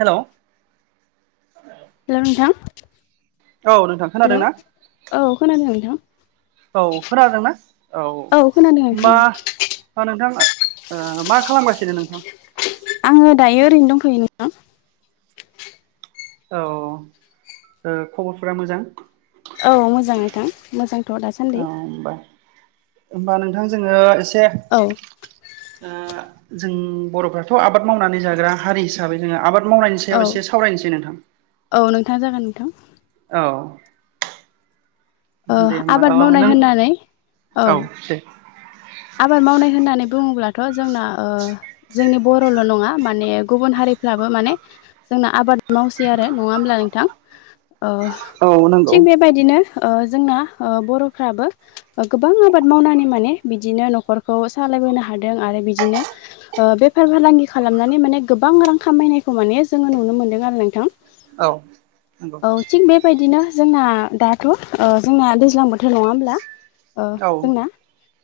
Hello hello नोंथां औ नोंथां हेल खोनादोंना औ खोनादों नोंथां औ खोनादोंना औ खोनादों होमबा नोंथां औ आं नोंथां ओ मा खालामगासिनो नोंथां आङो दायो ओरैनो दंफैयो नोंथां [unintelligible] औ ओ खबरफोरा मोजां औ मोजां नोंथां मोजां औ होमबा होमबा नोंथां जोङो एसे औ ओ जों बरफ्राथ आबाद मावनानै जाग्रा हारि हिसाबै जोङो आबाद मावनायनि औ सायाव एसे सावरायनोसै नोंथां औ नोंथां जागोन नोंथां औ ओ दे होमबा आबाद ओ मावनाय नों होननानै औ आबाद मावनाय होननानै बुङोब्ला थ जोंना जोंनि बरल नङा माने गुबुन हारिफ्राबो माने जोंना आबाद मावसै आरो नङा होमब्ला नोंथां अ औ नंगौ थिग बेबायदिनो ओ जोंना ओ बरफ्राबो गोबां आबाद मावनानै माने बिदिनो नखरखौ सालाय सोलिनो हादों आरो बिदिनो बेफार फालांगि खालामनानै माने गोबां रां खामायनायखौ माने जों खौ नुनो मोनदों आरो नोंथां औ नंगौ औ थि बेबायदिनो जोंना दा थ ओ जोंना दैज्लां बोथोर नङा होमब्ला ओ औ जोंना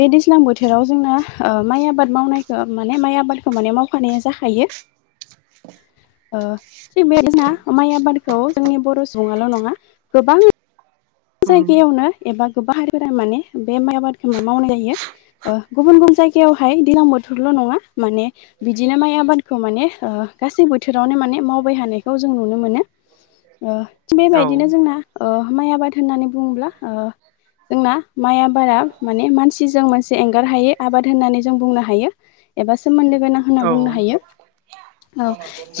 बे दैज्लां बोथोराव जोंना ओ माइ आबाद मावनायखौ माने माइ आबादखौ माने मावफानाया जाखायो ओ थिग बेदिना माइ आबादखौ जोंनि बर सुबुंआल नङा गोबां उम जायगायावनो एबा गोबां हारिफोरा माने बे माइ आबादखौ म मावनाय जायो गुबुन गुबुन [unintelligible] जागायावहाय दैज्लां बोथोरल नङा माने बिदिनो माइ आबादखौ माने ओ गासै बोथोरावनो माने मावबायथानायखौ जों नुनो मोनो ओ थिग औ बेबायदिनो जोंना ओ माइ आबाद होननानै बुङोब्ला ओ जोंना माइ आबादा माने मानसिजों मोनसे एंगार हायै आबाद होननानै जों बुंनो हायो एबा सोमोन्दो गोनां होनना औ बुंनो हायो औ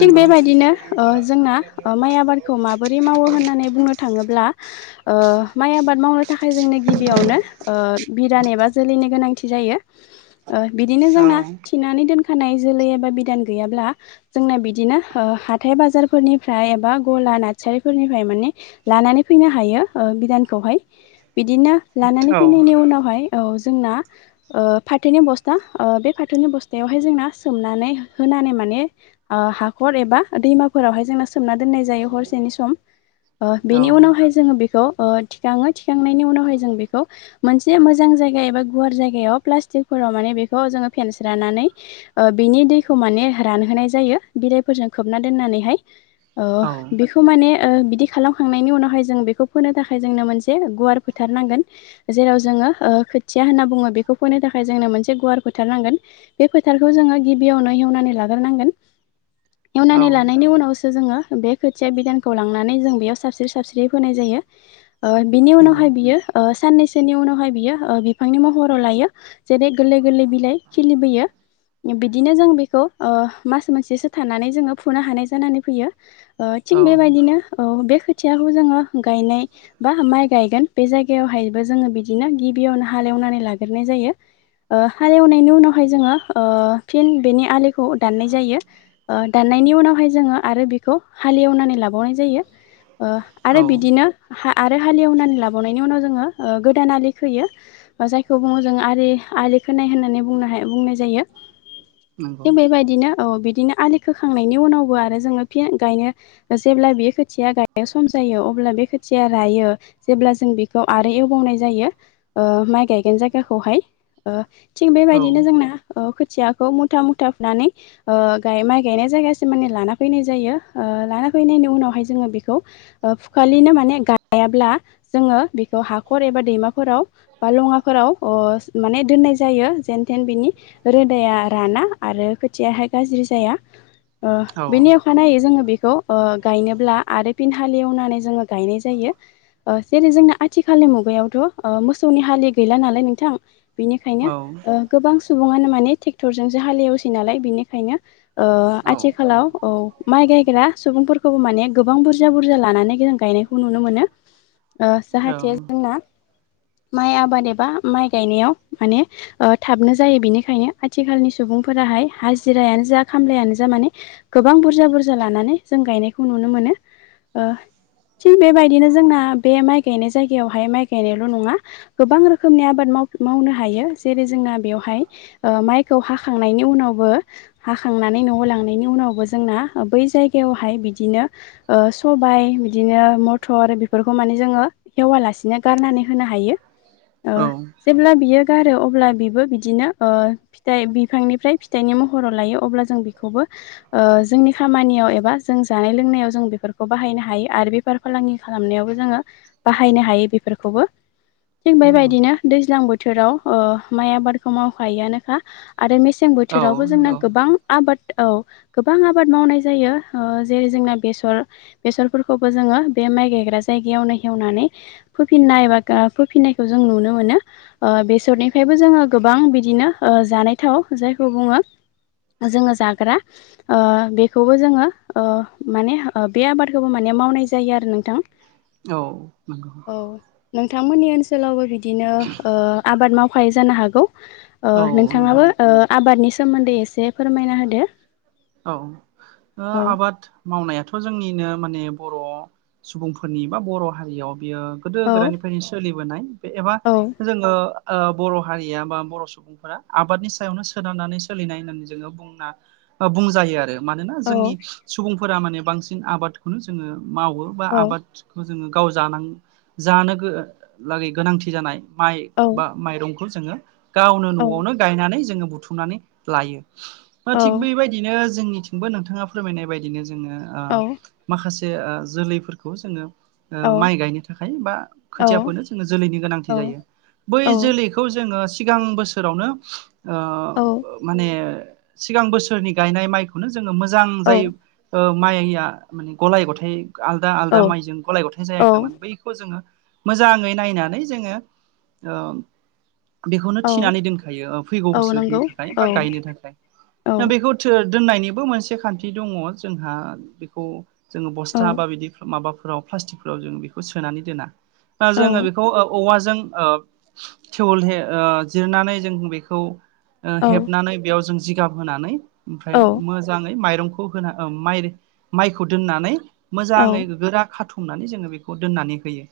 थिग औ बेबायदिनो ओ जोंना माइ आबादखौ माबोरै मावो होननानै बुंनो थाङोब्ला ओ माइ आबाद मावनो थाखाय जोंनो गिबियावनो ओ बिदान एबा जोलैनि गोनांथि जायो ओ बिदिनो जोंना थिनानै दोनखानाय जोलै एबा बिदान गैयाब्ला जोंना बिदिनो ओ हाथाय बाजारफोरनिफ्राय एबा गला नार्सारिफोरनिफ्राय माने लानानै फैनो हायो ओ बिदानखौहाय बिदिनो लानानै फैनायनि उनावहाय औ जोंना ओ फाथोनि बस्था ओ बे फाथनि बस्थायावहाय जोंना सोमनानै होन खनानै माने ओ हाखर एबा दैमाफोरावहाय जोंना सोमना दोननाय जायो हरसेनि सम ओ औ बेनि उनावहाय जोङो बेखौ खौ ओ थिखाङो थिखांनायनि उनावहाय जों बेखौ मोनसे मोजां जायगा एबा गुवार जायगायाव प्लासटिक टिकफोराव माने बेखौ जोङो फेनस्राइनानै ओ बेनि दैखौ माने रानहोनाय जायो बिलाइफोर फोरजों खोबना दोननानैहाय ओ औ बेखौ माने ओ बिदि खालामखांनायनि उनावहाय जों बेखौ फोनो थाखाय जोंनो मोनसे गुवार फोथारनांगोन जेराव जोङो ओ खोथिया होनना बुङो बेखौ फोनो थाखाय। थाखाय जोंनो मोनसे गुवार फोथार नांगोन बे फोथारखौ जोङो गिबियावनो हेवनानै लाग्रोनांगोन। [inaudible] एवनानै लानायनि उनावसो जोंङो बे खोथिया बिदानखौ लांनानै जों बेयाव सारस्रि सारस्रि फोनाय जायो। ओ बिनि नंगौ उनावहाय बियो ओ साननैसोनि उनावहाय बियो ओ बिफांनि महराव लायो जेरै गोरलै गोरलै बिलाइ खिलिबोयो। बिदिनो जों बेखौ ओ मास मोनसेसो थानानै जोंङो फुनो हानाय जानानै फैयो। ओ औ थिग बेबायदिनो औ बे खोथियाखौ जोंङो गायनाय बा माइ गायगोन बे जायगायावहायबो जोंङो बिदिनो गिबियावनो हालेवनानै लाग्रोनाय जायो। ओ हालेवनायनि उनावहाय जोंङो ओ फिन बेनि आलिखौ दाननाय जायो ओ दान नायनि उनावहाय जोंङो आरो बिखौ हालि एवनानै लाबावनाय जायो ओ औ आरो बि हा आरो हालेवनानै लाबावनायनि उनाव जोंङो ओ गोदान आलि खोयो ओ जायखौ बुंङो जोंङो आलि आलि खोनाय होननानै बुंनो हाय बुंनाय जायो नंगौ थिग बे बायदिनो। औ बिदिनो आलि खोखांनायनि उनावबो आरो जोंङो फिन गायनो जेब्ला बेयो खोथिया गायनो सम जायो अब अब्ला बे खोथिया रायो जेब्ला जों बेखौ आरो एवबावनाय जायो ओ माइ गायगोन जायगाखौ। बहाय ओ थिग औ बेबायदिनो जोंना ओ थियाखौ मुथा मुथा फुनानै ओ गाय माइ गायनाय जायगासिम माने लाना फैनाय जायो ओ लाना फैनायनि उनावहाय जोंङो बिखौ ओ फु खालिनो माने गायाब्ला जोंङो बेखौ हाखर एबा दैमाफोराव बा लंङाफोराव ओ सोमनानै दोननाय जायो जेन थेन बिनि रोदाया राना आरो खोथियाहाय गाज्रि जाया ओ औ बेनि अखानायै जोंङो बेखौ ओ गायनोब्ला आरो फिन हालिवनानै जोंङो गायनाय जायो ओ जेरै जोंना आथिखालनि मुगायावथ' ओ मोसौनि हालि गैला नालाय नोंथां। औ बिनिखायनो ओ गोबां सुंबुङानो माने थेक्टरजोंसो हालिवसै नालाय बिनिखायनो ओ औ आथिखालाव नंगौ औ माइ गायग्रा सुबुंफोरखौबो माने गोबां बुरजा बुरजा लानानै गोनां गायनायखौ नुनो मोनो ओ औ जाहाथे जोंना माइ आबाद एबा माइ गायनायाव माने ओ थाबनो जायो बेनिखायनो आथिखालनि सुबुं सुबुंफोराहाय हाजिरायानो जा खामलायानो जा माने गोबां बुरजा बुरजा लानानै जों गायनायखौ नुनो मोनो ओ थिग बेबायदिनो जोंना बे माइ गायनाय जायगायावहाय माइ गायनायल' नंङा गोबां रोखोमनि आबाद माव मावनो हायो जेरै जोंना बेयावहाय ओ माइखौ हाखांनायनि उनावबो हाखांनानै नै न'आव लांनायनि उनावबो जोंना ओ बै जाइगायावहाय बिदिनो ओ सबाइ बिदिनो मथर बिफोरखौ माने जोंङो एववालासिनो गारनानै होनो हायो। ओ औ जेब्ला बियो गारो अब्ला बिबो बिदिनो ओ फिथाइ बिफांनिफ्राय फिथाइनि महराव लायो अब्ला जों बिखौबो ओ जोंनि खामानियाव एबा जों जानाय लोंनायाव जों बेफोरखौ बाहायनो हायो। आरो बेफार फालांगि खालामनायावबो जोंङो बाहायनो हायो बिफोरखौबो थिग नंगौ बेबायदिनो दैज्लां बोथोराव ओ माइ आबादखौ मावखायोआनोखा। आरो मेसें औ बोथोरावबो जोंना नंगौ औ गोबां आबाद औ गोबां आबाद मावनाय जायो ओ जेरै जोंना बेसर बेसर फोरखौबो जोंङो बे माइ गायग्रा जायगायावनो हेवनानै फोफिननाय एबा गा फोफिननायखौ जों नुनो मोनो ओ बेसरनिफ्रायबो जोंङो गोबां बिदिनो ओ जानाय थाव जायखौ बुंङो। जोंङो जाग्रा ओ बेखौबो जोंङो ओ माने ओ बे आबाद खौबो माने मावनाय जायो आरो नोंथां। औ नोंगौ। मोननि ओनसोलावबो बिदिनो ओ आबाद मावखायो जानो हागौ ओ औ नंगौ नोंथांङाबो ओ आबादनि सोमोन्दै एसे फोरमायना होदो औ ओ औ आबाद मावनायाथ' जोंनिनो माने बर' सुबुंफोरनि बा बर' हारियाव बियो गोदो औ गोदायनिफ्रायनो सोलिबोनाय। एबा औ जोंङो ओ बर' हारिया बा बर' सुबुंफोरा आबादनि सायावनो सोनारनानै सोलिनाय नानै जोंङो बुं होनना ओ बुंजायो आरो मानोना औ जोंनि सुबुंफोरा माने बांसिन आबादखौनो जोंङो मावो बा औ आबादखौ जोंङो गाव जानां जानोगोलागै गोनांथि जानाय माइ औ बा माइरंखौ जोङो गावनो औ नआवनो गायनानै जोङो बुथुमनानै लायो ओ थिग बेबायदिनो जोंनिथिंबो नोंथाङा फोरमायनाय बायदिनो जोङो ओ औ माखासे ओ जोलैफोरखौ जोङो ओ औ माइ गायनो थाखाय बा औ खोथियाफोनो जोंनो जोलैनि गोनांथि औ जायो बै औ जोलैखौ जोङो सिगां बोसोरावनो ओ माने सिगां बोसोरनि गायनाय माइखौनो जोङो मोजां जाय ओ माइया माने गलाय गथाइ आलदा आलदा माइजों गलाय गथाय औ जायाखैमोन बैखौ जोङो मोजाङै नायनानै जोङो ओ बेखौनो औ थिनानै दोनखायो ओ फैगौ औ बोसोरनि नंगौ थाखाय औ बा गायनो थाखाय औ ओ बेखौ थो दोननायनिबो मोनसे खान्थि दङ जोंहा बेखौ जोङो औ बस्था बा बिदि माबा फोराव प्लास्टिकफोराव जों बेखौ सोनानै दोना ओ औ जोङो बेखौ ओ औवाजो जों ओ थेवलहे ओ जिरनानै जों बेखौ ओ औ हेबनानै बेयाव जों जिगाब होनानै ओमफ्राय मोजाङै माइरं खौ होना ओ माइ माइखौ दोननानै मोजाङै औ गोरा खाथु मनानै जोङो बेखौ दोननानै होयो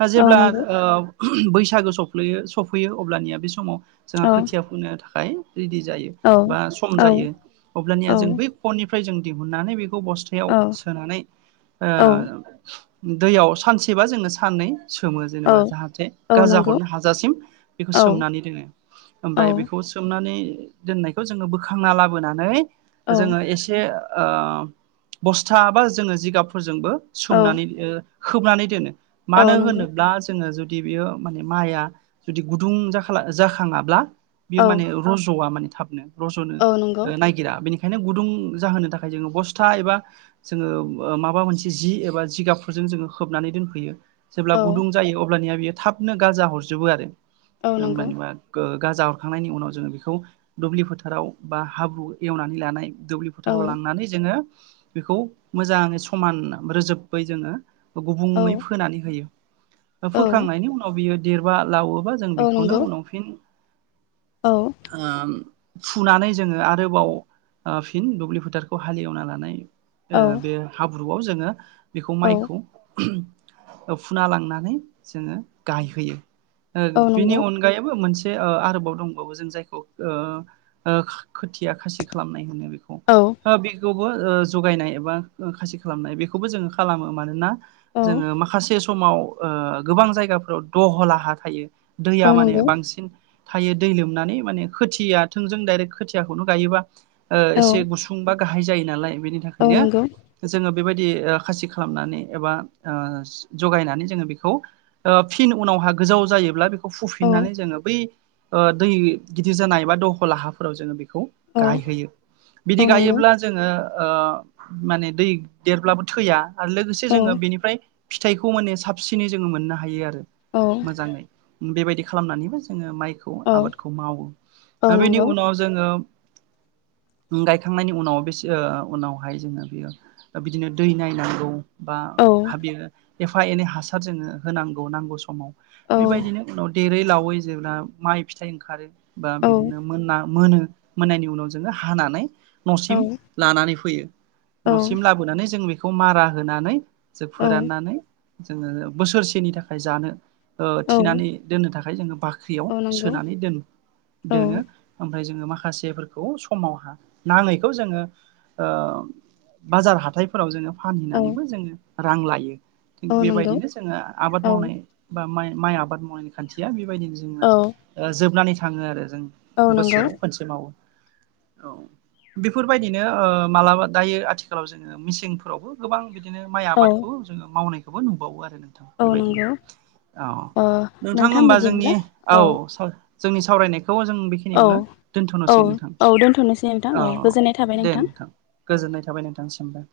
दा औ जेब्ला नंगौ ओ बैसागो सफ्लैयो सफैयो अब्लानिया बे समाव जोंहा औ खोथिया फोनो थाखाय रेदि जायो औ बा सम औ जायो अब्लानिया औ जों बै फननिफ्राय जों दिहुननानै बे खौ बस्थायाव औ सोनानै ओ दैयाव सानसेबा जोङो साननै सोमो औ जेनेबा जाहाथे औ गाजा नंगौ हरनो हाजासिम बेखौ औ सोमनानै दोनो औ ओमफ्राय बेखौ सोमनानै दोननायखौ जोङो बोखांना लाबोनानै जोङो एसे ओ बस्था बा जोङो जिगाबफोरजोंबो औ सोमनानै ओ खोबनानै दोनो औ मानो नंगौ होनोब्ला जोङो जु दि बेयो माने माइआ जुदि गुदुं जाखाला जाखाङाब्ला बियो औ माने रजआ माने थाबनो रजनो औ नंगौ ओ नागिरा बेनि खायनो गुदुं जाहोनो थाखाय जोङो बस्था एबा जोङो ओ माबा मोनसे जि एबा जिगाबफोर जों जोङो खोबनानै दोनफैयो जेब्ला औ गुदुं जायो अब्लानिया बियो थाबनो गाजा हरजोबो आरो औ नंगौ ओमबानिया गो गाजा हरखांनायनि उनाव जोङो बेखौ दुब्लि फोथाराव बा हाब्रु एवनानै लानाय दुब्लि औ फोथाराव लांनानै जोङो बेखौ मोजाङै समान रोजोबै जोङो औ गुबुङै फोनानै होयो ओ औ फोखांनायनि उनाव बियो देरबा लावो बा जों औ बेखौनो नंगौ उनाव फिन औ ओम फुनानै जोङो आरोबाव ओ फिन दुब्लि फोथारखौ हालेवना लानाय ओ औ बे हाब्रुआव जोङो बेखौ औ माइखौ ओ फुना लांनानै जोङो गायहोयो औ ओ बेनि नंगौ अनगायैबो मोन से ओ आरोबाव दंबावो जों जायखौ ओ ओ खोथिया खासि खालामनाय होनो बेखौ औ ओ बि खौबो ओ जगायनाय एबा खासि खालामनाय बेखौबो जोङो खालामो मानोना औ जोङो माखासे समाव ओ गोबां जायगाफोराव दहला हा थायो औ दैया माने नंगौ बांसिन थायो दै लोमनानै माने खोथिया थोंजों दायरेक्ट खोथियाखौनो गायोबा ओ औ एसे गुसुं बा गाहाय जायो नालाय बेनि औ थाखायनो नंगौ जोङो बेबायदि ओ खासि खालामनानै एबा ओ जगायनानै जों बेखौ ओ फिन उनाव हा गोजौ जायोब्ला बे खौ औ फुफिननानै जोङो बै ओ दै गिदिर जानाय एबा दहला हाफोराव जों बि खौ औ गायहोयो बिदि औ नंगौ गायोब्ला जोङो ओ माने दै देरब्लाबो थैया आरो लोगोसे औ जोङो बेनिफाय फिथाइखौ माने साबसिनै जोङो मोननो हायो आरो अ मोजाङै बेबायदि खालामनानैबो जोङो माइखौ आबादखौ मावो औ दा बेनि नंगौ उनाव जोङो [unintelligible] गायखांनायनि उनाव बेस उनावहाय जोङो बेयो ओ बिदिनो दै नायनांगौ बा औ हाबिर एफा एनै हासार जोङो होनांगौ नांगौ समाव औ बेबायदिनो उनाव देरै लावै जेब्ला माइ फिथाइ ओंखारो बा बि औ दिनो मोनना मोनो मोननायनि उनाव जोङो हानानै औ न'सिम नंगौ लानानै फैयो न'सिम औ लाबोनानै जों बेखौ मारा होनानै जो फोराननानै जोङो बोसोरसेनि थाखाय जानो ओ थिनानै दोननो थाखाय जोङो बाख्रियाव औ औ नंगौ सोनानै दोन औ दोनो ओम फाय जोङो माखासेफोरखौ समावहा नाङैखौ जोङो ओ बाजार हाथायफोराव जोङो फानहैनानैबो औ जोङो रां लायो थिग औ नंगौ बेबायदिनो जोङो आबाद मावनाय बा माइ माइ आबाद मावनायनि खान्थिया बेबायदिनो जोंना औ ओ जोबनानै थाङो आरो जों बोसोराव खोनसे मावो औ बेफोरबायदिनो ओ मालाबा दायो आथिखालाव जोङो मिसेंफोरावबो गोबां बि दिनो माइ आबादखौ जोङो मावनायखोबो नुबावो आरो नों थां औ बेबायदिनो नंगौ ओ नोंथां होमबा जोंनि औ सा जोंनि सावरायनाय खौ जों औ बेखिनियावनो औ दोनथ'नोसै नोंथां औ दोनथ'नोसै नोंथां ओ औ गोजोननाय थाबाय दे नोंथां औ गोजोन नाय थाबाय नोंथांसिमबो